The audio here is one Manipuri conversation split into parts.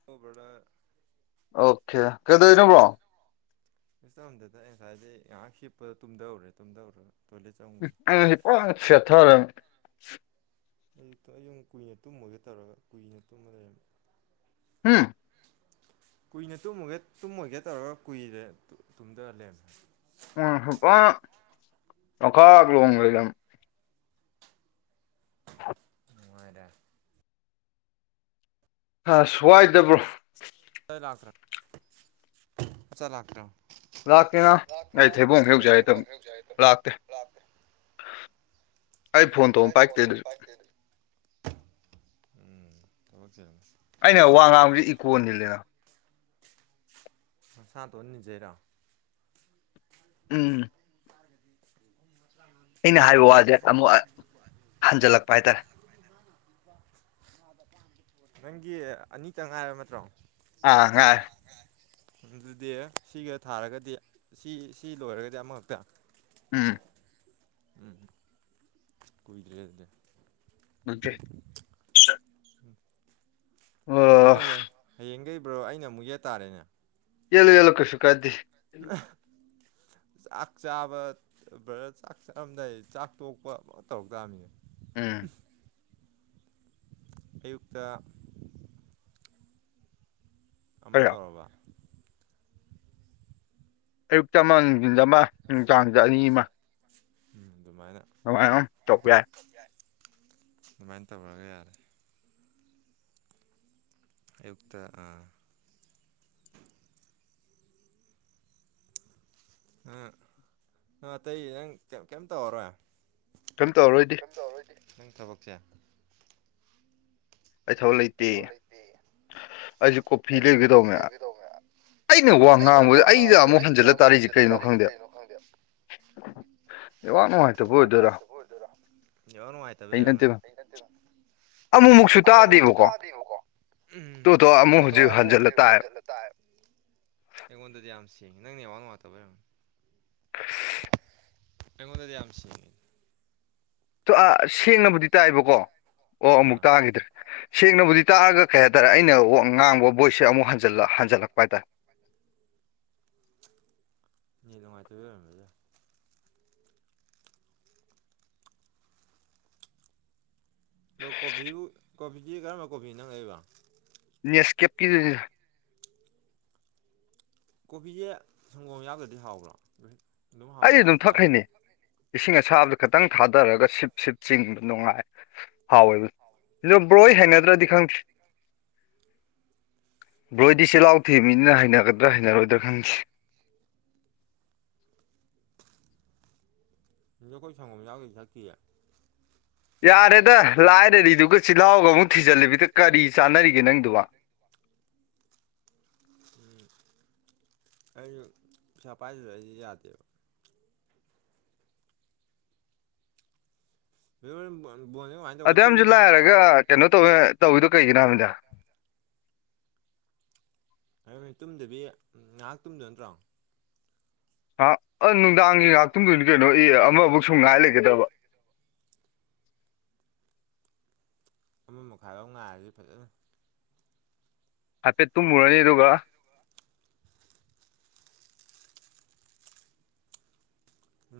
[unintelligible] Border okay ꯀꯩꯗꯣꯏꯅꯣ bro? ꯀꯩꯁꯨ ꯇꯧꯔꯝꯗꯦꯗꯥ ꯑꯩ ꯉꯁꯥꯏꯗꯩ ꯉꯥꯏꯍꯥꯛ ꯍꯤꯞꯄꯗ ꯇꯨꯝꯗꯧꯑꯣꯔꯦ ꯇꯨꯝꯗꯧꯑꯣꯔꯒ ꯇꯣꯏꯂꯦꯠ ꯆꯪꯉꯨꯕ [unintelligible] ꯑꯩ ꯉꯁꯤ ꯄꯨꯔꯥ ꯁꯦꯠꯊꯥꯔꯝ ꯑꯌꯨꯛꯇꯣ ꯑꯩ ꯌꯨꯝ ꯀꯨꯏꯅ ꯇꯨꯝꯃꯣꯏꯒꯦ ꯇꯧꯔꯒ ꯀꯨꯏꯅ ꯇꯨꯝꯃ ꯂꯩꯔꯝꯃꯦ ꯍꯨꯝ ꯀꯨꯏꯅ ꯇꯨꯝꯃꯨꯒꯦ ꯇꯨꯝꯃꯣꯏꯒꯦ ꯇꯧꯔꯒ ꯀꯨꯏꯔꯦ ꯇꯨ ꯇꯨꯝꯗ ꯂꯔꯝꯃꯦ ꯍꯥꯏꯕ [unintelligible] ꯂꯣꯡꯈꯥꯛ ꯂꯣꯡ ꯂꯩꯔꯝ [unintelligible] ꯅꯨꯡꯉꯥꯏꯔꯦ ꯍꯥꯁ ꯁ꯭ꯋꯥꯏꯗ ꯕ꯭ꯔꯣ ꯃꯩ ꯂꯥꯛꯇ꯭ꯔ [unintelligible] ꯃꯆꯥ ꯂꯥꯛꯇ꯭ꯔꯣ ꯂꯥꯛꯀꯦꯅ ꯑꯩ ꯂꯥꯛꯀꯦꯔ ꯊꯩꯕꯣꯡ ꯍꯦꯛꯎꯖꯦ ꯍꯥꯏ ꯂꯩꯇꯦꯕꯣ ꯇꯧꯅꯤ ꯑꯩ ꯍꯧꯖꯤꯛ ꯍꯥꯏꯗꯣ ꯂꯥꯛꯇꯦ ꯑꯩ ꯐꯣꯟ ꯇꯧꯑꯝ ꯄꯥꯏꯔꯛꯇꯦ ꯑꯗꯨꯁꯨ ꯎꯝ ꯊꯕꯛ ꯆꯤꯂꯝꯅꯤ ꯑꯩꯅ ꯋꯥ ꯉꯥꯡꯕꯖꯤ ꯏꯀꯣ ꯅꯤꯜꯂꯤꯔꯥ ꯅꯁꯥꯇꯣꯟ ꯅꯤꯖꯩꯔ ꯎꯝ ꯑꯩꯅ ꯍꯥꯏꯕ ꯋꯥꯖꯦ ꯑꯃꯨꯛ ꯍꯟꯖꯜꯂꯛꯄ ꯍꯥꯏꯇꯥꯔꯦ [unintelligible] ꯅꯪꯒꯤ ꯑꯅꯤꯇꯪ ꯉꯥꯏꯔꯕ ꯅꯠꯇ꯭ꯔꯣ ꯑꯥ ꯉꯥꯏꯔꯦ ꯑꯗꯨꯗꯤ ꯁꯤꯒ ꯊꯥꯔꯒꯗꯤ ꯁꯤ ꯁꯤ ꯂꯣꯏꯔꯒꯗꯤ ꯑꯃꯈꯛꯇ ꯎꯝ ꯎꯝ ꯀꯨꯏꯗꯔ꯭ꯦ ꯑꯗꯨꯗꯤ ꯅꯠꯇꯔ꯭ꯦ ꯑꯣ ꯕꯔꯣꯗꯥꯍꯦ ꯍꯌꯦꯡꯒꯩ ꯕ꯭ꯔꯣ ꯑꯩꯅ ꯑꯃꯨꯛ ꯌꯦꯠ ꯇꯥꯔꯦꯅꯦ ꯌꯦꯠꯂꯨ ꯌꯦꯠꯂꯨ ꯀꯩꯁꯨ ꯀꯥꯏꯗꯦ [unintelligible] ꯆꯥꯛ ꯆꯥꯕ ꯕꯔ꯭ ꯆꯥꯛ ꯆꯥꯔꯝꯗꯥꯏ ꯆꯥꯛ ꯇꯣꯛꯄ ꯑꯃ ꯇꯧ ꯇꯥꯃꯤꯅꯦ ꯎꯝ ꯑꯌꯨꯛꯇ ꯑꯃ ꯈꯔ ꯇꯧꯔꯕ ꯑꯌꯨꯛꯇ ꯑꯃ ꯅꯨꯡꯗꯤꯟꯗ ꯑꯃ ꯅꯨꯡꯗꯥꯡꯗ ꯑꯅꯤ ꯑꯃ ꯎꯝ ꯗꯨꯃꯥꯏꯅ [unintelligible] ꯇꯧꯄ ꯌꯥꯏ ꯑꯗꯨꯃꯥꯏꯅ ꯇꯧꯔꯒ ꯌꯥꯔꯦ ꯑꯌꯨꯛꯇ ꯑꯥ ꯑꯥ ꯅꯪ ꯑꯇꯩ ꯅꯪ ꯀꯩꯏꯝ ꯇꯧꯔꯔꯣꯏ ꯀꯩꯏꯝ ꯇꯧꯔꯣꯏꯗꯤ ꯇꯧꯔꯣꯏꯗꯤ ꯅꯪ ꯊꯕꯛꯁꯦ ꯑꯩ ꯊꯕꯛ ꯂꯩꯇꯦ ꯑꯩꯁꯨ ꯑꯩꯁꯨ ꯀꯣꯐꯤ ꯂꯩꯔꯨꯒꯦ ꯇꯧꯕꯥꯅꯦ ꯋꯥ ꯑꯩꯅ ꯋꯥ ꯉꯥꯡꯕꯗ ꯉꯥꯡꯕ ꯑꯩꯗ ꯖꯦ ꯑꯃꯨꯛ ꯑꯩꯅ ꯍꯟꯖꯤꯜꯂ ꯑꯃꯨꯛ ꯇꯥꯔꯛꯏꯁꯦ ꯍꯟꯖꯜꯂ ꯀꯩꯅꯣ ꯇꯥꯔꯛꯏꯁꯤ ꯀꯩꯅꯣ ꯈꯪꯗꯦ [unintelligible] ꯅꯨꯡꯉꯥꯏꯇꯕ ꯅꯦꯋꯥꯛ ꯑꯣꯏꯗꯣꯏꯔꯥ ꯅꯨꯉꯥꯏꯇꯕꯥ ꯑꯣꯏꯗꯣꯏꯔꯥ ꯅꯦꯋꯥꯛꯕꯩ ꯑꯣꯏꯔꯝꯒꯅꯤ ꯑꯩ ꯅꯥꯠꯇꯦꯕ ꯑꯃꯨꯃꯨꯛꯁꯨ ꯑꯃꯨꯛꯃꯨꯛꯁꯨ ꯇꯥꯗꯦꯕꯀꯣ ꯎꯝ ꯑꯗꯨꯗꯣ ꯑꯃꯨꯛ ꯍꯧꯖꯤꯛ ꯍꯟꯖꯤꯜꯂ ꯇꯥꯌꯦꯕ ꯑꯩꯉꯣꯟꯗꯗꯤ ꯌꯥꯝ ꯁꯦꯡꯉꯤ ꯅꯪ ꯅꯦꯠꯋꯥꯛ ꯅꯨꯡꯥꯏꯇꯕꯥꯔꯝꯅꯤ ꯑꯩꯉꯣꯟꯗꯗꯤ ꯌꯥꯝꯁꯦꯡꯑꯦ ꯇꯨ ꯑꯥ ꯁꯦꯡꯅꯕꯨꯗꯤ ꯇꯥꯏꯕꯀꯣ ꯑꯣ ꯑꯃꯨꯛ ꯑꯥ ꯇꯥꯈꯤꯗ꯭ꯔꯦ ꯁꯦꯡꯅꯕꯨꯗꯤ ꯇꯥꯛꯑꯒ ꯀꯩ ꯍꯥꯏꯇꯥꯔꯦ ꯑꯩꯅ ꯉꯥꯡꯕ ꯕꯣꯏꯁꯦ ꯑꯃꯨꯛ ꯍꯟꯜꯂ ꯍꯟꯖꯤꯜꯂꯛꯄꯇꯥꯥꯏꯦ ꯅꯦꯠ ꯅꯨꯡꯉꯥꯏꯇꯕꯩ ꯑꯣꯏꯔꯝꯃꯕꯁꯨꯌꯥꯏ ꯂꯣ ꯀꯣꯐꯤꯕꯨ ꯀꯣꯐꯤꯗꯤ ꯀꯔꯝꯕ ꯀꯣꯐꯤꯅꯣ ꯅꯪꯅ ꯂꯩꯔꯤꯕ ꯅꯦꯁꯀꯦꯞ ꯀꯤꯗꯨꯅꯤꯗ ꯀꯣꯐꯤꯁꯦ ꯁꯪꯒꯣꯝ ꯌꯥꯎꯗ꯭ꯔꯗꯤ ꯍꯥꯎꯕ꯭ꯔꯣ ꯍꯥꯎ ꯑꯩꯗꯤ ꯌꯥꯕ ꯑꯗꯨꯝ ꯆꯥ ꯌꯥ ꯊꯛꯍꯩꯅꯩ ꯏꯁꯤꯡ ꯑꯁꯥꯕꯗ ꯈꯤꯇꯪ ꯊꯥꯗꯔꯒ ꯁꯤꯞ ꯁꯤꯞ ꯆꯤꯡꯕ ꯅꯨꯡꯉꯥꯏ ꯍꯥꯎꯋꯦꯕ ꯗꯣ ꯕ꯭ꯔꯣꯍꯣꯏ ꯍꯩꯅꯗ꯭ꯔꯗꯤ ꯈꯪꯗ꯭ꯦ ꯕ꯭ꯔꯣꯍꯣꯏꯗꯤ ꯆꯤꯜꯍꯥꯎ ꯊꯤꯕ ꯃꯤꯅꯤꯅ ꯍꯩꯅꯒꯗ꯭ꯔꯥ ꯍꯩꯅꯔꯣꯏꯗ꯭ꯔꯥ ꯈꯪꯗꯦ ꯁꯤꯗ ꯑꯩꯈꯣꯏ ꯁꯪꯒꯣꯝ ꯌꯥꯎꯗ꯭ꯔꯥꯗꯤ ꯊꯛꯇꯤꯌꯦ ꯌꯥꯔꯦꯗ ꯂꯥꯏꯔꯔꯤꯗꯨꯒ ꯆꯤꯜꯍꯥꯎꯒ ꯑꯃꯨꯛ ꯊꯤꯖꯤꯜꯂꯤꯕꯤꯗ ꯀꯔꯤ ꯆꯥꯅꯔꯤꯒꯦ ꯅꯪꯗꯨꯕꯨ ꯎꯝ ꯑꯩꯖꯨ ꯄꯩꯁꯥ ꯄꯥꯏꯗꯕ ꯑꯩꯗꯤ ꯌꯥꯗꯦꯕ ꯑꯗꫭ ꯍꯨꯔꯦꯅ ꯕꯣ-ꯕꯣꯜ ꯀꯃꯥꯏ ꯑꯗꯨꯛꯌꯥꯝꯖꯨ ꯂꯥꯏꯔꯒ ꯀꯩꯅꯣ ꯇꯧꯋꯦ ꯇꯧꯋꯤꯗꯣ ꯀꯩꯒꯤꯅꯣ ꯍꯥꯏꯕꯅꯤꯗ ꯇꯨꯝꯗꯕꯤ ꯉꯥꯏꯍꯥꯛ ꯇꯨꯝꯗꯣ ꯅꯠꯇ꯭ꯔꯣ ꯍꯥ ꯑ ꯅꯨꯡꯗꯥꯡꯒꯤ ꯉꯥꯍꯥꯛꯇꯨꯏꯅꯤ ꯀꯩꯅꯣ ꯑꯦ ꯑꯃꯕꯨꯛ ꯁꯨꯝ ꯉꯥꯏ ꯂꯩꯒꯗꯔꯕ ꯑꯃꯥ ꯃꯈꯥꯏꯚꯥꯎ ꯉꯥꯏꯔꯗꯤ ꯐꯖꯅꯤ ꯍꯥꯏꯐꯦꯠ ꯇꯨꯝꯃꯨꯔꯅꯤ ꯑꯗꯨꯒ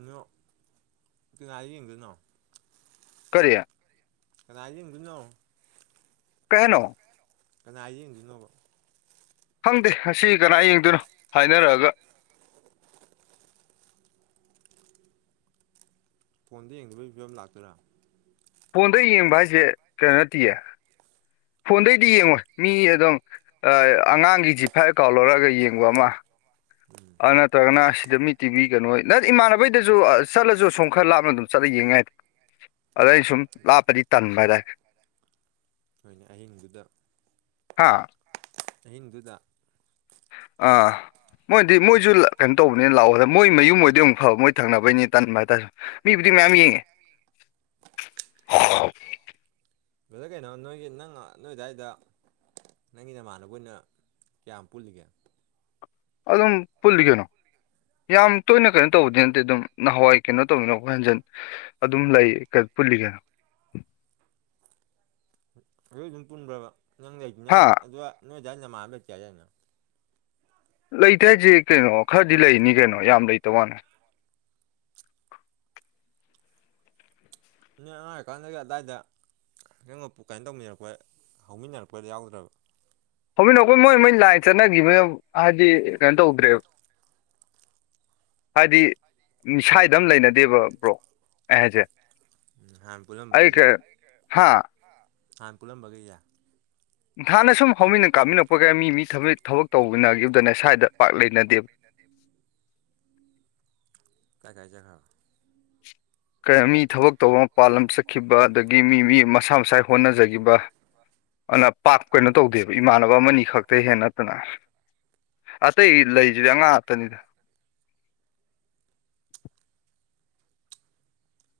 ꯅꯣ ꯀꯅꯥꯏꯗ ꯌꯦꯡꯗꯣꯏꯅꯣ ꯀꯔꯤ ꯀꯅꯥꯏꯗ ꯌꯦꯡꯗꯣꯏꯅꯣ ꯀꯩꯍꯥꯏꯅꯣ ꯀꯅꯥꯏ ꯌꯦꯡꯗꯣꯏ ꯅꯣꯕ ꯈꯪꯗꯦ ꯉꯁꯤ ꯀꯅꯥ ꯌꯦꯡꯗꯣꯏꯅꯣ ꯍꯥꯏꯅꯔꯒ ꯐꯣꯟꯗ ꯌꯦꯡꯗꯕꯒꯤ ꯐꯤꯕꯝ ꯂꯥꯛꯇꯣꯏꯔꯥ ꯐꯣꯟꯗꯩ ꯌꯦꯡꯕ ꯍꯥꯏꯖꯦ ꯀꯩꯅꯣ ꯅꯠꯇꯦꯌꯦ ꯐꯣꯟꯗꯩꯗꯤ ꯌꯦꯡꯉꯣꯏ ꯃꯤ ꯑꯗꯨꯝ ꯑ ꯑꯉꯥꯡꯒꯤ ꯖꯤꯐꯥꯏ ꯑꯀꯥꯎꯜ ꯂꯧꯔꯒ ꯌꯦꯡꯕ ꯑꯃ ꯎꯝ ꯑ ꯅꯠꯇ꯭ꯔꯒꯅ ꯁꯤꯗ ꯃꯤ ꯇꯤꯕꯤ ꯀꯅꯣꯏ ꯅꯠ ꯏꯃꯥꯟꯅꯕꯩꯗꯁꯨ ꯆꯠꯂꯁꯨ ꯁꯣꯝ ꯈꯔ ꯂꯥꯞꯅ ꯑꯗꯨꯝ ꯆꯠꯂ ꯌꯦꯡꯌꯥꯏꯗ ꯑꯗ ꯑꯩꯅ ꯁꯨꯝ ꯂꯥꯞꯄꯗꯤ ꯇꯟꯕ ꯍꯥꯏꯇꯥ ꯍꯣꯏꯅꯦ ꯑꯍꯤꯡꯗꯨꯗ ꯍꯥꯥ ꯑꯍꯤꯡꯗꯨꯗ ꯑꯥ ꯃꯣꯥꯏꯅꯗꯤ ꯃꯣꯏꯁꯨ ꯀꯩꯅꯣ ꯇꯧꯕꯅꯤꯅ ꯂꯥꯛꯑꯣꯗ ꯃꯣꯏ ꯃꯌꯨꯝ ꯑꯣꯏꯗꯤ ꯑꯃꯨꯛ ꯐꯕ ꯃꯣꯏ ꯊꯪꯅꯕꯩꯅꯤ ꯇꯟꯕ ꯍꯥꯏꯇꯥꯔꯦ ꯃꯤꯕꯨꯗꯤ ꯃꯌꯥꯝ ꯌꯦꯡꯉꯦ ꯕ꯭ꯔꯥꯗꫪ ꯀꯩꯅꯣ ꯅꯣꯏꯒꯤ ꯅꯪ ꯅꯣꯏ ꯑꯗꯥꯏꯗ ꯅꯪꯒꯤ ꯅꯃꯥꯟꯅꯕ ꯑꯣꯏꯅ ꯀꯌꯥꯝ ꯄꯨꯜꯂꯤꯒꯦ ꯑꯗꯨꯝ ꯄꯨꯜꯂꯤ ꯀꯩꯅꯣ ꯌꯥꯝ ꯇꯣꯏꯅ ꯀꯩꯅꯣ ꯇꯧꯕꯗꯤ ꯅꯠꯇꯦ ꯑꯗꯨꯝ ꯅꯍꯥꯟꯋꯥꯏ ꯀꯩꯅꯣ ꯇꯧꯅꯤꯡꯉꯛꯄ ꯍꯣꯏ ꯍꯟꯖꯤꯟ ꯑꯗꯨꯝ ꯂꯩ ꯀ-ꯄꯨꯜꯂꯤ ꯀꯩꯅꯣ ꯑꯗꯨꯏ ꯑꯗꯨꯝ ꯄꯨꯟꯕ꯭ꯔꯥꯕ ꯅꯪ ꯂꯩ ꯅꯪ ꯍꯥ ꯑꯗꯨ ꯅꯣꯏ ꯑꯗꯨꯗꯥꯋꯥꯏ ꯅꯃꯥꯟꯥꯟꯕ ꯂꯩꯇꯦ ꯍꯥꯗꯥꯏꯅꯦ ꯂꯩꯇꯦ ꯍꯥꯏꯖꯦ ꯀꯩꯅꯣ ꯈꯔꯗꯤ ꯂꯩꯅꯤ ꯀꯩꯅꯣ ꯌꯥꯝ ꯂꯩꯇꯕꯋꯥꯅꯦ ꯅꫭꯏ ꯑꯉꯥꯡ ꯑꯣꯏꯔꯀꯥꯟꯗꯒ ꯑꯗꯥꯏꯗ ꯍꯉꯣꯄꯨ ꯀꯩꯅꯣ ꯇꯧꯃꯤꯟꯅꯔꯛꯄ ꯍꯧꯃꯤꯟꯅꯔꯛꯄꯗ ꯌꯥꯎꯗ꯭ꯔꯕ ꯍꯧꯃꯤꯟꯅꯔꯛꯄ ꯃꯣꯏ ꯃꯣꯏ ꯂꯥꯏꯟ ꯆꯠꯅꯒꯤꯕ ꯍꯥꯏꯗꯤ ꯀꯩꯅꯣ ꯇꯧꯗ꯭ꯔꯦꯕ ꯍꯥꯏꯗꯤ ꯁꯥꯏꯗ ꯑꯃ ꯂꯩꯅꯗꯦꯕ ꯕ꯭ꯔꯣ ꯑꯩ ꯍꯥꯏꯖꯦ ꯎꯝ ꯍꯥꯟꯅ ꯄꯨꯜꯂꯝꯕꯒꯩꯖꯦ ꯍꯥ ꯍꯥꯟꯅ ꯄꯨꯂꯝꯕꯒꯩꯖꯦ ꯍꯥꯟꯅ ꯁꯨꯝ ꯍꯧꯃꯤꯟꯅ ꯀꯥꯃꯤꯟꯅꯛꯄꯒꯩ ꯃꯤ ꯃꯤ ꯊꯕꯛ ꯇꯧꯅꯒꯤꯕꯗꯅꯦ ꯁ꯭ꯋꯥꯏꯗ ꯄꯥꯛ ꯂꯩꯅꯗꯦꯕ ꯀꯥꯏ ꯀꯥꯢ ꯆꯠꯈ꯭ꯔꯕ ꯀꯩꯅꯣ ꯃꯤ ꯊꯕꯛ ꯇꯧꯕ ꯃꯄꯥꯥꯟꯜꯂꯝ ꯆꯠꯈꯤꯕ ꯑꯗꯒꯤ ꯃꯤ ꯃꯤ ꯃꯁꯥ ꯃꯁꯥꯏ ꯍꯣꯠꯅꯖꯒꯤꯕ ꯑꯟꯅ ꯄꯥꯛ ꯀꯩꯅꯣ ꯇꯧꯗꯦꯕ ꯏꯃꯥꯟꯅꯕ ꯑꯃꯅꯤ ꯈꯛꯇꯩ ꯍꯦꯟꯅ ꯅꯠꯇꯅ ꯑꯇꯩ ꯂꯩꯖꯤꯗꯤ ꯑꯉꯥꯡ ꯉꯥꯛꯇꯥꯅꯦ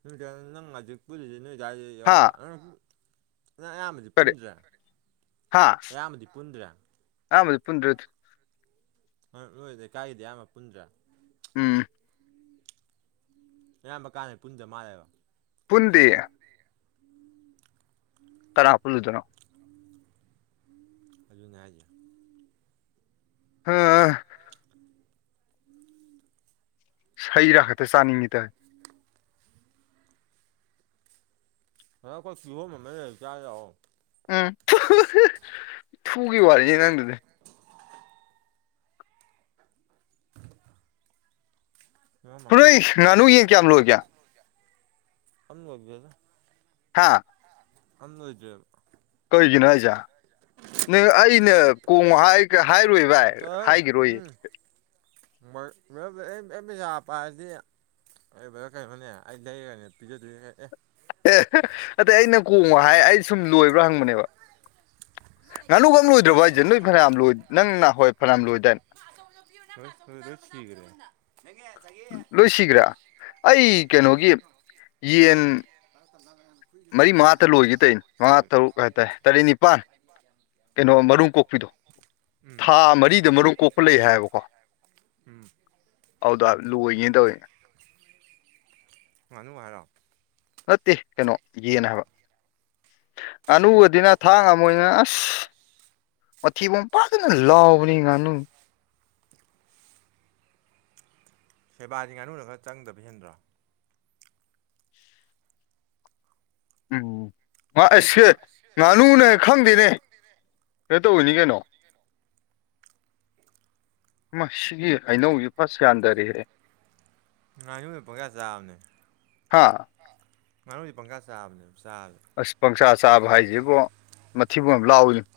ꯑꯗꯨꯑꯣꯏꯇꯥꯗꯤ ꯅꯪ ꯍꯧꯖꯤꯛ ꯄꯨꯜꯂꯤꯖꯦ ꯅꯣꯏꯑꯗꯥꯏꯗꯩꯩ ꯍꯥ ꯌꯥꯎꯗ꯭ꯔꯣ ꯅꯪ ꯑꯌꯥꯝꯕꯗꯤ ꯀꯔꯤ ꯄꯨꯟꯗ꯭ꯔꯦ ꯍꯥ ꯑꯌꯥꯝꯕꯗꯤ ꯄꯨꯟꯗ꯭ꯔꯦ ꯑꯌꯥꯝꯕꯗꯤ ꯄꯨꯟꯗ꯭ꯔ ꯅꯣꯏ ꯂꯩꯀꯥꯏꯒꯤꯗꯤ ꯑꯌꯥꯝꯕ ꯄꯨꯟꯗ꯭ꯔꯦ ꯎꯝ ꯑꯌꯥꯝꯕ ꯀꯥꯟꯗ ꯄꯨꯟꯗ ꯃꯥꯜꯂꯦꯕ ꯄꯨꯟꯗꯦ ꯀꯅꯥ ꯄꯨꯜꯂꯨꯗꯅꯣ [unintelligible] ꯑꯗꯨꯅꯦ ꯍꯥꯏꯖꯦ ꯍꯥꯥ ꯑꯥ [inaudible] ꯍꯩꯔꯥ ꯈꯛꯇ ꯆꯥꯅꯤꯡꯉꯤꯗ ꯕ꯭ꯔꯗꯔ ꯑꯩꯈꯣꯏ ꯀꯤꯍꯣꯝ ꯌꯣꯟꯕ ꯂꯩ ꯆꯥꯖꯤ ꯂꯥꯛꯑꯣ ꯎꯝ [unintelligible] ꯋꯥꯔꯤꯅꯤ ꯅꯪꯗꯨꯗꯤ ꯀꯤꯍꯣꯝ ꯑꯃ ꯍꯣꯔꯣꯏ ꯉꯥꯅꯨ ꯌꯦꯟ ꯀꯌꯥꯝ ꯂꯣꯏꯒꯦ ꯑꯝ ꯂꯣꯏꯗꯦꯗꯥ ꯍꯥꯥ ꯑꯝ ꯂꯣꯏꯗꯦꯕ ꯀꯩꯒꯤꯅꯣ ꯍꯥꯏꯖꯦ ꯅꯪ ꯑꯩꯅ ꯀꯣꯡꯉꯣ ꯍꯥꯏ ꯀꯥ ꯍꯥꯏꯔꯣꯏ ꯚꯥꯏ ꯍꯥꯏꯒꯤꯔꯣꯏꯌꯦ ꯃꯩ ꯃꯌꯥꯝ ꯂꯩ ꯑꯩ ꯑꯩꯅ ꯄꯩꯁꯥ ꯄꯥꯏꯔꯗꯤ ꯑꯩ ꯕ꯭ꯔꯗꯔ ꯀꯩꯅꯣꯅꯦ ꯑꯩ ꯂꯩꯔꯒꯅꯦ ꯄꯤꯖꯗꯣꯏꯖꯦ ꯑꯦ [unintelligible] ꯅꯠꯇꯦ ꯑꯩꯅ ꯀꯣꯡꯉꯣ ꯍꯥꯏ ꯑꯩ ꯁꯨꯝ ꯂꯣꯏꯕ꯭ꯔꯥ ꯍꯪꯕꯅꯦꯕ ꯉꯥꯅꯨ ꯑꯝ ꯂꯣꯏꯗ꯭ꯔꯕꯣ ꯑꯗꯨ ꯍꯥꯏꯖꯦ ꯅꯣꯏ ꯐꯅꯌꯥꯝ ꯂꯣꯏ ꯅꯪ ꯅꯍꯥꯋꯥꯏ ꯐꯅꯌꯥꯝ ꯂꯣꯏꯗꯥꯏ [unintelligible] ꯂꯣꯏ ꯁꯤꯒꯔꯦ [unintelligible] ꯂꯣꯏ ꯁꯤꯒ꯭ꯔꯦ ꯑꯩ ꯀꯩꯅꯣꯒꯤ ꯌꯦꯟ ꯃꯔꯤ ꯃꯉꯥꯇ ꯂꯣꯏꯒꯦ ꯇꯧꯅꯤ ꯃꯉꯥ ꯇꯔꯨꯛ ꯍꯥꯏꯇꯥꯔꯦ ꯇꯔꯦꯠ ꯅꯤꯄꯥꯟ [unintelligible] ꯀꯩꯅꯣ ꯃꯔꯨꯝ ꯀꯣꯛꯄꯤꯗꯣ ꯎꯝ ꯊꯥ ꯃꯔꯤꯗ ꯃꯔꯨꯝ ꯀꯣꯛꯄ ꯂꯩ ꯍꯥ ꯍꯥꯏꯕꯀꯣ ꯎꯝ ꯑꯗꯨꯗꯣ ꯂꯣꯏꯒꯦꯅ ꯇꯧꯋꯤꯅꯦ ꯉꯥꯅꯨ ꯍꯥꯏꯔꯣ ꯅꯠꯇꯦ ꯀꯩꯅꯣ ꯌꯦꯟ ꯍꯥꯏꯕ ꯉꯥꯅꯨꯒꯗꯤ ꯅꯥ ꯊꯥꯛ ꯉꯝꯃꯣꯏ ꯅꯥ ꯑꯁ ꯃꯊꯤꯕꯣꯡ ꯐꯖꯅ ꯂꯥꯎꯕꯅꯤ ꯉꯥꯅꯨ ꯁꯦꯕꯥꯗꯤ ꯉꯥꯅꯨꯅ ꯈꯔ ꯆꯪꯗꯕ ꯍꯦꯟꯗ꯭ꯔꯣ ꯎꯝ ꯉ ꯑꯩꯁ ꯁꯦ ꯉꯥꯅꯨꯅ ꯈꯪꯗꯦꯅꯦ ꯀꯩꯅꯣ ꯇꯧꯕꯅꯤ ꯀꯩꯅꯣ ꯃꯁꯤꯒꯤ ꯍꯩꯅꯧꯖꯤ ꯐꯁ ꯌꯥꯟꯗꯔꯦꯍꯦ ꯄꯪꯆꯥ ꯆꯥꯕꯅꯦ ꯍꯥ ꯉꯥꯅꯨꯗꯤ ꯄꯪꯆꯥ ꯆꯥꯕꯅꯦ ꯆꯥꯕꯖꯦ ꯑꯁ ꯄꯪꯆꯥ ꯆꯥꯕ ꯍꯥꯏꯖꯦ ꯏꯕꯣ ꯃꯊꯤꯕꯣꯡ ꯌꯥꯝ ꯂꯥꯎꯋꯤꯅꯦ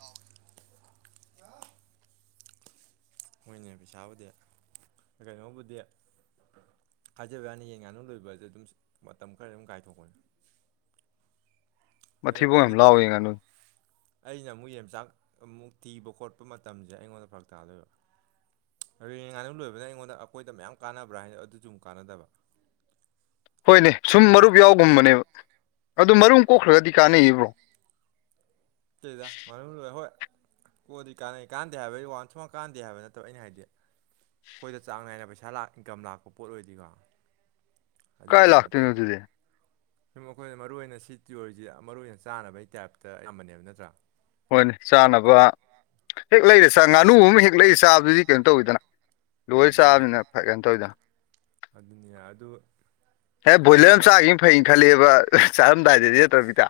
[unintelligible] ꯍꯣꯏꯅꯦ ꯄꯩꯁꯥꯕꯨꯗꯤ ꯀꯩꯅꯣꯕꯨꯗꯤ ꯍꯥꯏꯖꯕꯩ ꯋꯥꯅꯤ ꯌꯦꯟ ꯉꯥꯅꯨ ꯂꯣꯏꯕꯖꯦ ꯑꯗꯨꯝ ꯃꯇꯝ ꯈꯔ ꯑꯗꯨꯝ ꯀꯥꯏꯊꯣꯛꯄꯅꯤ ꯑꯗ ꯃꯊꯤꯕꯣꯡ ꯌꯥꯝ ꯑꯩꯒꯤꯗꯤ ꯂꯥꯎꯏ ꯉꯥꯅꯨ ꯑꯩꯅ ꯑꯃꯨꯛ ꯌꯦꯟꯃꯆꯥꯛ ꯑꯃꯨꯛ ꯊꯤꯕ ꯈꯣꯠꯄ ꯃꯇꯝꯖꯦ ꯑꯩꯉꯣꯟꯗ ꯐꯔꯛ ꯇꯥꯗꯣꯏꯕ ꯌꯦꯟ ꯉꯥꯅꯨ ꯂꯣꯏꯕꯅ ꯑꯩꯉꯣꯟꯗ ꯑꯈꯣꯏꯗ ꯃꯌꯥꯝ ꯀꯥꯟꯅꯕ꯭ꯔꯥ ꯍꯥꯏꯖꯨ ꯑꯗꯨꯖꯨ ꯑꯃꯨꯛ ꯀꯥꯟꯅꯗꯕ ꯍꯣꯏꯅꯦ ꯁꯨꯝ ꯃꯔꯨꯞ ꯌꯥꯎꯒꯨꯝꯕꯅꯦꯕ ꯑꯗꯨ ꯃꯔꯨꯝ ꯀꯣꯛꯈ꯭ꯔꯒꯗꯤ ꯀꯥꯟꯅꯩꯌꯦ ꯕ꯭ꯔꯣ ꯇꯦꯗ ꯉꯥꯅꯨ ꯂꯣꯏ ꯍꯣꯏ ꯀꯣꯛꯑꯗꯤ ꯀꯥꯟꯅꯩ ꯀꯥꯟꯅꯗꯦ ꯍꯥꯏꯕꯩ ꯋꯥꯟ ꯁꯨ ꯀꯥꯟ ꯀꯥꯟꯅꯗꯦ ꯍꯥꯏꯕ ꯅꯠꯇꯕ ꯑꯩꯅ ꯍꯥꯏꯗꯤ ꯑꯩꯈꯣꯏꯗ ꯆꯥꯡ ꯅꯥꯏꯅ ꯄꯩꯁꯥ ꯂꯥꯛ ꯏꯟꯀꯝ ꯂꯥꯛꯄ ꯄꯣꯠ ꯑꯣꯏꯗꯤꯀꯣ ꯀꯥꯏ ꯑꯗꯨꯗꯨꯃꯛ ꯂꯥꯛꯇꯣꯏꯅꯣ ꯅꯠꯇꯝꯅꯤ ꯑꯗꯨꯗꯤ ꯁꯨꯝ ꯑꯩꯈꯣꯏꯅ ꯃꯔꯨꯑꯣꯏ ꯑꯣꯏꯅ ꯁꯤ ꯇꯤꯑꯣꯔꯁꯤ ꯌꯥꯝ ꯃꯔꯨ ꯑꯣꯏꯅ ꯆꯥꯅꯕꯒꯤ ꯇꯥꯏꯞꯇ ꯑꯌꯥꯝꯕꯅꯦꯕ ꯅꯠꯇ꯭ꯔꯥ ꯍꯣꯏꯅꯦ ꯆꯥꯅꯕ ꯍꯦꯛ ꯂꯩꯔ ꯆꯥ ꯉꯥꯅꯨ ꯑꯃ ꯍꯦꯛ ꯂꯩꯔ ꯆꯥꯕꯗꯨꯗꯤ ꯀꯩꯅꯣ ꯇꯧꯋꯤꯗꯅ ꯎꯝ ꯂꯣꯏꯔ ꯆꯥꯕꯅꯤꯅ ꯐꯩ ꯀꯩꯅ ꯇꯧꯋꯤꯗꯅ ꯑꯗꯨꯅꯤꯅ ꯑꯗꯨ ꯍꯦꯛ ꯑꯗꯨꯒꯤ ꯕꯣꯏꯂꯔ ꯑꯃ ꯆꯥꯒꯤꯕꯅ ꯐꯩꯅ ꯈꯜꯂꯦꯕ ꯆꯥꯔꯝꯗꯥꯏꯗꯗꯤ ꯅꯠꯇ꯭ꯔ ꯕꯤꯇꯥ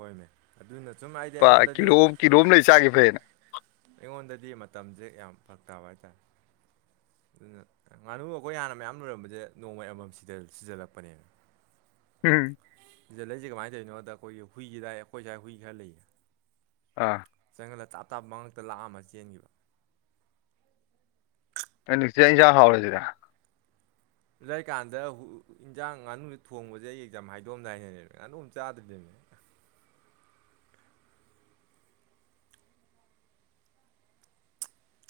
ꯍꯣꯏꯅꯦ ꯑꯗꯨꯅ ꯁꯨꯝ ꯑꯩꯗꯤ ꯑꯩꯉꯣꯟꯗꯗꯤ ꯀꯤꯂꯣ ꯀꯤꯂꯣ ꯑꯝ ꯂꯩ ꯆꯥꯒꯤꯝ ꯐꯩꯌꯦꯅ ꯑꯩꯉꯣꯟꯗꯗꯤ ꯃꯇꯝꯖꯦ ꯌꯥꯝ ꯐꯔꯛ ꯇꯥꯕ ꯍꯥꯏꯇꯥꯔꯦ ꯑꯗꯨꯅ ꯉꯥꯅꯨ ꯑꯈꯣꯏ ꯍꯥꯟꯅ ꯃꯌꯥꯝ ꯂꯣꯏꯔꯝꯕꯖꯦ ꯅꯣꯡꯃꯩ ꯑꯃꯃꯝ ꯁꯤꯗꯜ ꯁꯤꯖꯜꯂꯛꯄꯅꯦꯃꯤ ꯎꯝ ꯁꯤꯖꯜꯂꯛꯏꯖꯦ ꯀꯃꯥꯏꯅ ꯇꯧꯔꯤꯅꯣꯗ ꯑꯈꯣꯏꯒꯤ ꯍꯨꯏꯖꯤ ꯑꯗꯥꯏ ꯑꯩꯈꯣꯏ ꯁ꯭ꯋꯥꯏ ꯍꯨꯏ ꯈꯔ ꯂꯩꯌꯦ ꯑꯥ ꯆꯪꯖꯜꯂ ꯇꯥꯞ ꯇꯥꯞ ꯃꯉꯛꯇ ꯂꯥꯛꯑꯝꯃ ꯆꯦꯟꯒꯤꯕ ꯑꯩ ꯅꯨꯡꯁꯤꯠꯥꯛ ꯏꯟꯁꯥꯡ ꯍꯥꯎꯔꯁꯤꯗ ꯑꯗꯨ ꯂꯩꯀꯥꯟꯗ ꯏꯟꯖꯥꯡ ꯉꯥꯅꯨ ꯊꯣꯡꯕꯁꯦ ꯑꯩ ꯑꯦꯛꯖꯝ ꯍꯥꯏꯗꯣꯝꯗꯥꯏꯅꯅꯦꯕ ꯉꯥꯅꯣꯝ ꯆꯥꯗ꯭ꯅꯦꯅꯦ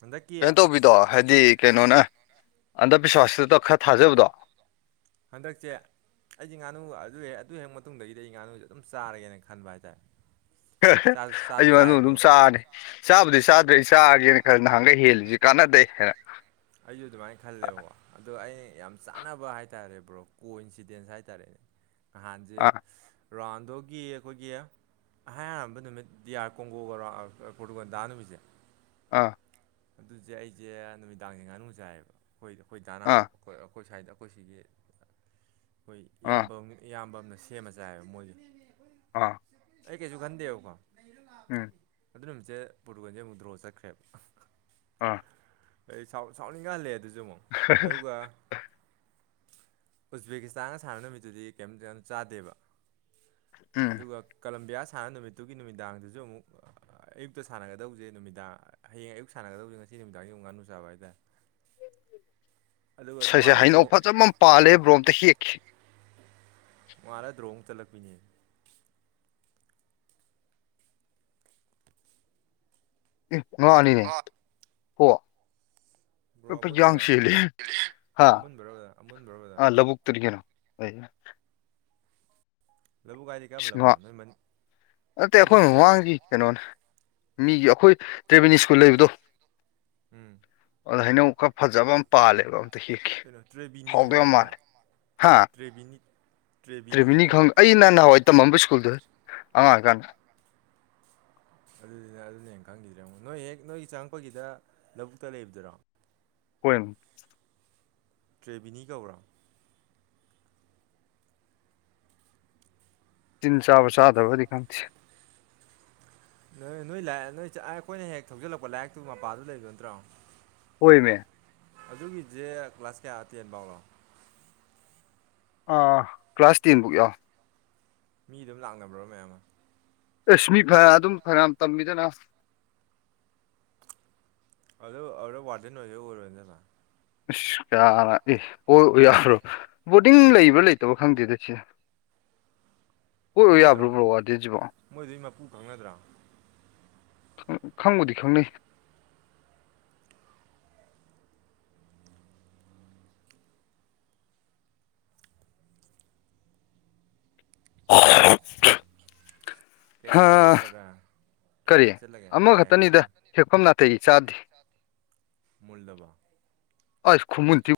ꯍꯟꯗꯛꯀꯤ ꯀꯩꯅꯣ ꯇꯧꯕꯤꯗꯣ ꯍꯥꯏꯗꯤ ꯀꯩꯅꯣꯅꯦ ꯑꯟꯗꯕꯤꯁ꯭ꯋꯥꯁꯇꯨꯗ ꯈꯔ ꯊꯥꯖꯕꯗꯣ ꯍꯟꯗꯛꯁꯦ ꯑꯩꯗꯤ ꯉꯥꯅꯨ ꯑꯗꯨ ꯍꯦꯛ ꯑꯗꯨ ꯍꯦꯛ ꯃꯇꯨꯡꯗꯒꯤꯗꯤ ꯑꯩ ꯉꯥꯅꯨꯁꯦ ꯑꯗꯨꯝ ꯆꯥꯔꯒꯦꯅ ꯈꯟꯕ ꯍꯥꯏꯇꯥꯔꯦ ꯆꯥꯁꯨ ꯑꯩ ꯆꯥꯁꯨ ꯃꯅꯨꯡ ꯑꯗꯨꯝ ꯆꯥꯏꯌꯦꯕꯀꯣ ꯆꯥꯔꯅꯤ ꯆꯥꯕꯨꯗꯤ ꯑꯗꯨ ꯆꯥꯗ꯭ꯔꯦ ꯆꯥꯒꯦꯅ ꯈꯔ ꯅꯍꯥꯟꯒ ꯍꯦꯜꯂꯤꯁꯤ ꯀꯥꯟꯅꯗꯩ ꯍꯥꯏꯅ ꯑꯩꯁꯨ ꯑꯗꯨꯃꯥꯏꯅ ꯈꯜꯂꯦꯕꯀꯣ ꯑꯗꯣ ꯑꯩꯩꯅ ꯌꯥꯝ ꯆꯥꯅꯕ ꯍꯥꯏꯔꯦ ꯍꯥꯏꯇꯥꯔꯦ ꯭ꯔꯣ ꯀꯣ ꯏꯟꯁꯤꯗꯦꯟꯁ ꯍꯥꯏꯇꯥꯔꯦꯅꯦ ꯅꯍꯥꯟꯁꯦ ꯑꯥ ꯔꯥꯟꯗꯨꯣꯒꯤ ꯑꯩꯈꯣꯏꯒꯤ ꯍ ꯑꯥꯟꯕ ꯅꯨꯃꯤꯠ ꯗꯤꯌꯥꯔ ꯀꯣꯡꯒꯣꯒꯧꯔꯣ ꯄꯣꯔꯇꯨꯒꯜꯗꯥ ꯅꯨꯃꯤꯠꯁꯦ ꯑꯥ ꯑꯗꯨꯁꯦ ꯑꯩꯁꯦ ꯅꯨꯃꯤꯗꯥꯡꯁꯦ ꯉꯥꯅꯨ ꯆꯥꯏꯌꯦꯕ ꯑꯩꯈꯣꯏꯗ ꯑꯩꯈꯣꯏ ꯗꯥꯅꯥ ꯑꯥ ꯍꯥꯎꯕ ꯑꯩꯈꯣꯏ ꯁ꯭ꯥꯏꯗ ꯑꯩꯈꯣꯏ ꯁꯤꯒꯤ ꯑꯩꯈꯣꯏ ꯑꯥ ꯏꯌꯥꯝꯕ ꯏꯌꯥꯝꯕ ꯑꯃꯅ ꯁꯦꯝꯃ ꯆꯥꯏꯕ ꯃꯣꯏꯁꯦ ꯑꯥ ꯑꯩ ꯀꯩꯁꯨꯒꯟꯗꯦ ꯑꯣ ꯀ ꯎꯝ ꯑꯗꯨ ꯅꯨꯃꯤꯠꯁꯦ ꯄꯣꯔꯇꯨꯒꯜꯁꯦ ꯑꯃꯨꯛ ꯗ꯭ꯔꯣ ꯆꯠꯈ꯭ꯔꯦꯕ ꯑꯥ ꯑꯩ ꯁꯥꯎꯟ ꯏꯟꯈꯍꯜꯂꯦ ꯑꯗꯨꯁꯨ ꯑꯃꯨꯛ ꯑꯗꯨꯒ ꯎꯖꯕꯦꯀꯤꯁꯇꯥꯟꯒ ꯁꯥꯟꯅꯕ ꯅꯨꯃꯤꯠꯇꯨꯗꯤ ꯀꯩꯝꯇ ꯌꯥꯝ ꯆꯥꯗꯦꯕ ꯎꯝ ꯑꯗꯨꯒ ꯀꯂꯝꯕꯤꯌꯥ ꯁꯥꯟꯅ ꯅꯨꯃꯤꯠꯇꯨꯒꯤ ꯅꯨꯃꯤꯗꯥꯡꯗꯁꯨ ꯑꯃꯨꯛ ꯑꯌꯨꯛꯇ ꯁꯥꯟꯅꯒꯗꯧꯁꯦ ꯅꯨꯃꯤꯗꯥꯡ ꯍꯌꯦꯡ ꯑꯌꯨꯛ ꯁꯥꯟꯅꯗꯧꯅꯤ ꯉꯁꯤ ꯅꯨꯃꯤꯗꯥꯡꯒꯤꯃꯨ ꯉꯅꯨ ꯆꯥꯕ ꯍꯥꯏꯗꯅ ꯁꯁꯦ ꯅꯣꯡꯉꯥꯜꯂ ꯍꯩꯅꯧ ꯗ꯭ꯔꯣ ꯐꯖ ꯑꯃ ꯄꯥꯜꯂꯦ ꯕ꯭ꯔꯣꯝꯇ ꯍꯦꯛꯈꯤ ꯃꯥꯔ ꯗꯔꯣꯡꯣꯡ ꯆꯂꯛ ꯄꯤꯅꯦ ꯉꯉꯑꯅꯤꯅꯦ ꯍꯣ ꯕ꯭ꯔꯣ ꯀ ꯄ ꯑꯃꯨꯟꯕꯔꯣ ꯌꯥꯥꯡꯁꯤ ꯂꯩ ꯍꯥ ꯑꯃꯨꯟꯕꯔꯣ ꯕꯗꯔ ꯑꯃꯨꯟꯕꯔꯣ ꯑ ꯕꯗꯔ ꯂꯧꯕꯨꯛ ꯇꯔꯒꯦꯅꯣ ꯍꯣꯏ ꯂꯧꯕꯨꯛ ꯀꯥꯏꯗꯤ ꯀꯌꯥꯝ ꯏꯁ ꯉꯥ ꯂꯧꯅꯣ ꯅꯣꯏ ꯃꯅꯤꯡꯈꯤꯗꯔ ꯀꯩꯅꯣꯅꯤ ꯃꯤꯒꯤ ꯑꯩꯈꯣꯏ ꯇ꯭ꯔꯦꯕꯤꯅꯤ ꯁ꯭ꯀꯨꯜ ꯂꯩꯕꯗꯣ ꯎꯝ ꯑꯗꯣ ꯍꯩꯅꯧ ꯈꯔ ꯐꯖꯕ ꯑꯃ ꯄꯥꯜꯂꯦꯕ ꯑꯝꯇ ꯍꯦꯛꯀꯦ ꯀꯩꯅꯣ ꯇ꯭ꯔꯦꯕꯤꯅꯤ ꯍꯥꯎꯗꯣꯏꯕ ꯍꯥꯏꯔꯣ ꯕꯗꯔ ꯃꯥꯜꯂꯦ ꯍꯥ ꯇ꯭ꯔꯦꯕꯤꯅꯤ ꯇ꯭ꯔꯦꯕꯤꯅꯤ ꯈꯪ ꯑꯩꯅ ꯅꯍꯥꯟꯋꯥꯏ ꯇꯝꯃꯝꯕ ꯁ꯭ꯀꯨꯜꯗꯨ ꯑꯉꯥꯡ ꯑꯣꯏꯀꯥꯟꯗ ꯑꯗꯨꯗꯨꯅ ꯑꯗꯨꯅ ꯍꯦꯟ ꯈꯪꯈꯤꯗ꯭ꯔꯦ ꯉꯣ ꯅꯣꯏ ꯍꯦꯛ ꯅꯣꯏꯒꯤ ꯆꯪꯉꯛꯄꯒꯤꯗ ꯂꯧꯕꯨꯛꯇ ꯂꯩꯕꯗꯨꯔꯣ ꯍꯨꯟ [unintelligible] ꯇ꯭ꯔꯦꯕꯤꯅꯤ ꯀꯧꯕ꯭ꯔꯣ ꯇꯤꯟ ꯆꯥꯕ ꯆꯗꯕꯗꯤ ꯈꯪꯗꯦꯁꯤ ꯅꯣꯏ ꯅꯣꯏ ꯂ ꯅꯣꯏ ꯑꯩꯈꯣꯏꯅ ꯍꯦꯛ ꯊꯧꯖꯤꯜꯂꯛꯄ ꯂꯥꯏꯔꯤꯛꯇꯨ ꯃꯄꯥꯗꯨ ꯂꯩꯕ ꯅꯠꯇ꯭ꯔꯣ ꯑꯣꯏꯃꯦ ꯑꯗꯨꯒꯤꯁꯦ ꯀ꯭ꯂꯥꯁ ꯀꯌꯥ ꯇꯦꯟ ꯐꯥꯎꯅꯣ ꯑꯥ ꯀ꯭ꯂꯥꯁ ꯇꯦꯟꯕꯨꯛ ꯌꯧ ꯃꯤ ꯑꯗꯨꯝ ꯂꯥꯛꯅꯕ꯭ꯔꯣ ꯃꯌꯥꯝ ꯑꯃ ꯑꯦꯁꯃꯤ ꯐꯅꯌꯥꯝ ꯑꯗꯨꯝ ꯐꯅꯌꯥꯝ ꯇꯝꯃꯤꯗꯅ ꯑꯗ ꯑꯗ ꯋꯥꯔꯗꯦꯟ ꯑꯣꯏꯒꯦ ꯑꯣꯏꯔꯣꯗꯅ ꯑꯁ ꯀꯌꯥ ꯑꯦ ꯑꯣ ꯑꯣꯏꯌꯥꯔꯣꯏ ꯕꯣꯔꯗꯤꯡ ꯂꯩꯕ꯭ꯔꯥ ꯂꯩꯇꯕ꯭ꯔꯥ ꯈꯪꯗꯦꯗ ꯁꯤ ꯄꯑꯣꯏ ꯑꯣꯏ ꯈꯪꯅꯗ꯭ꯔꯣ ꯌꯥꯕ꯭ꯔꯣ ꯕ꯭ꯔꯣ ꯋꯥꯔꯗꯦꯟꯖꯤꯕꯣ ꯃꯣꯏꯗꯨꯒꯤ ꯃꯄꯨ ꯈꯪꯅꯗ꯭ꯔꯣ ꯈꯪꯕꯨꯗꯤ ꯈꯪꯅꯩ ꯑꯣ [unintelligible] ꯀꯌꯥ ꯍꯦꯛꯑꯒꯦ ꯕ꯭ꯥꯔꯗꯔ ꯀꯌꯥ ꯀꯔꯤ ꯍꯦꯛ ꯆꯜꯂꯒꯦ ꯀꯌꯥ ꯍꯦꯛ ꯑꯃꯈꯛꯇꯅꯤꯗ ꯆꯜꯂꯦ ꯍꯦꯛꯐꯝ ꯅꯥꯇꯩ ꯆꯥꯗꯦ ꯃꯨꯜꯂꯕꯣ ꯑꯁ ꯈꯨꯃꯨꯟꯊꯤ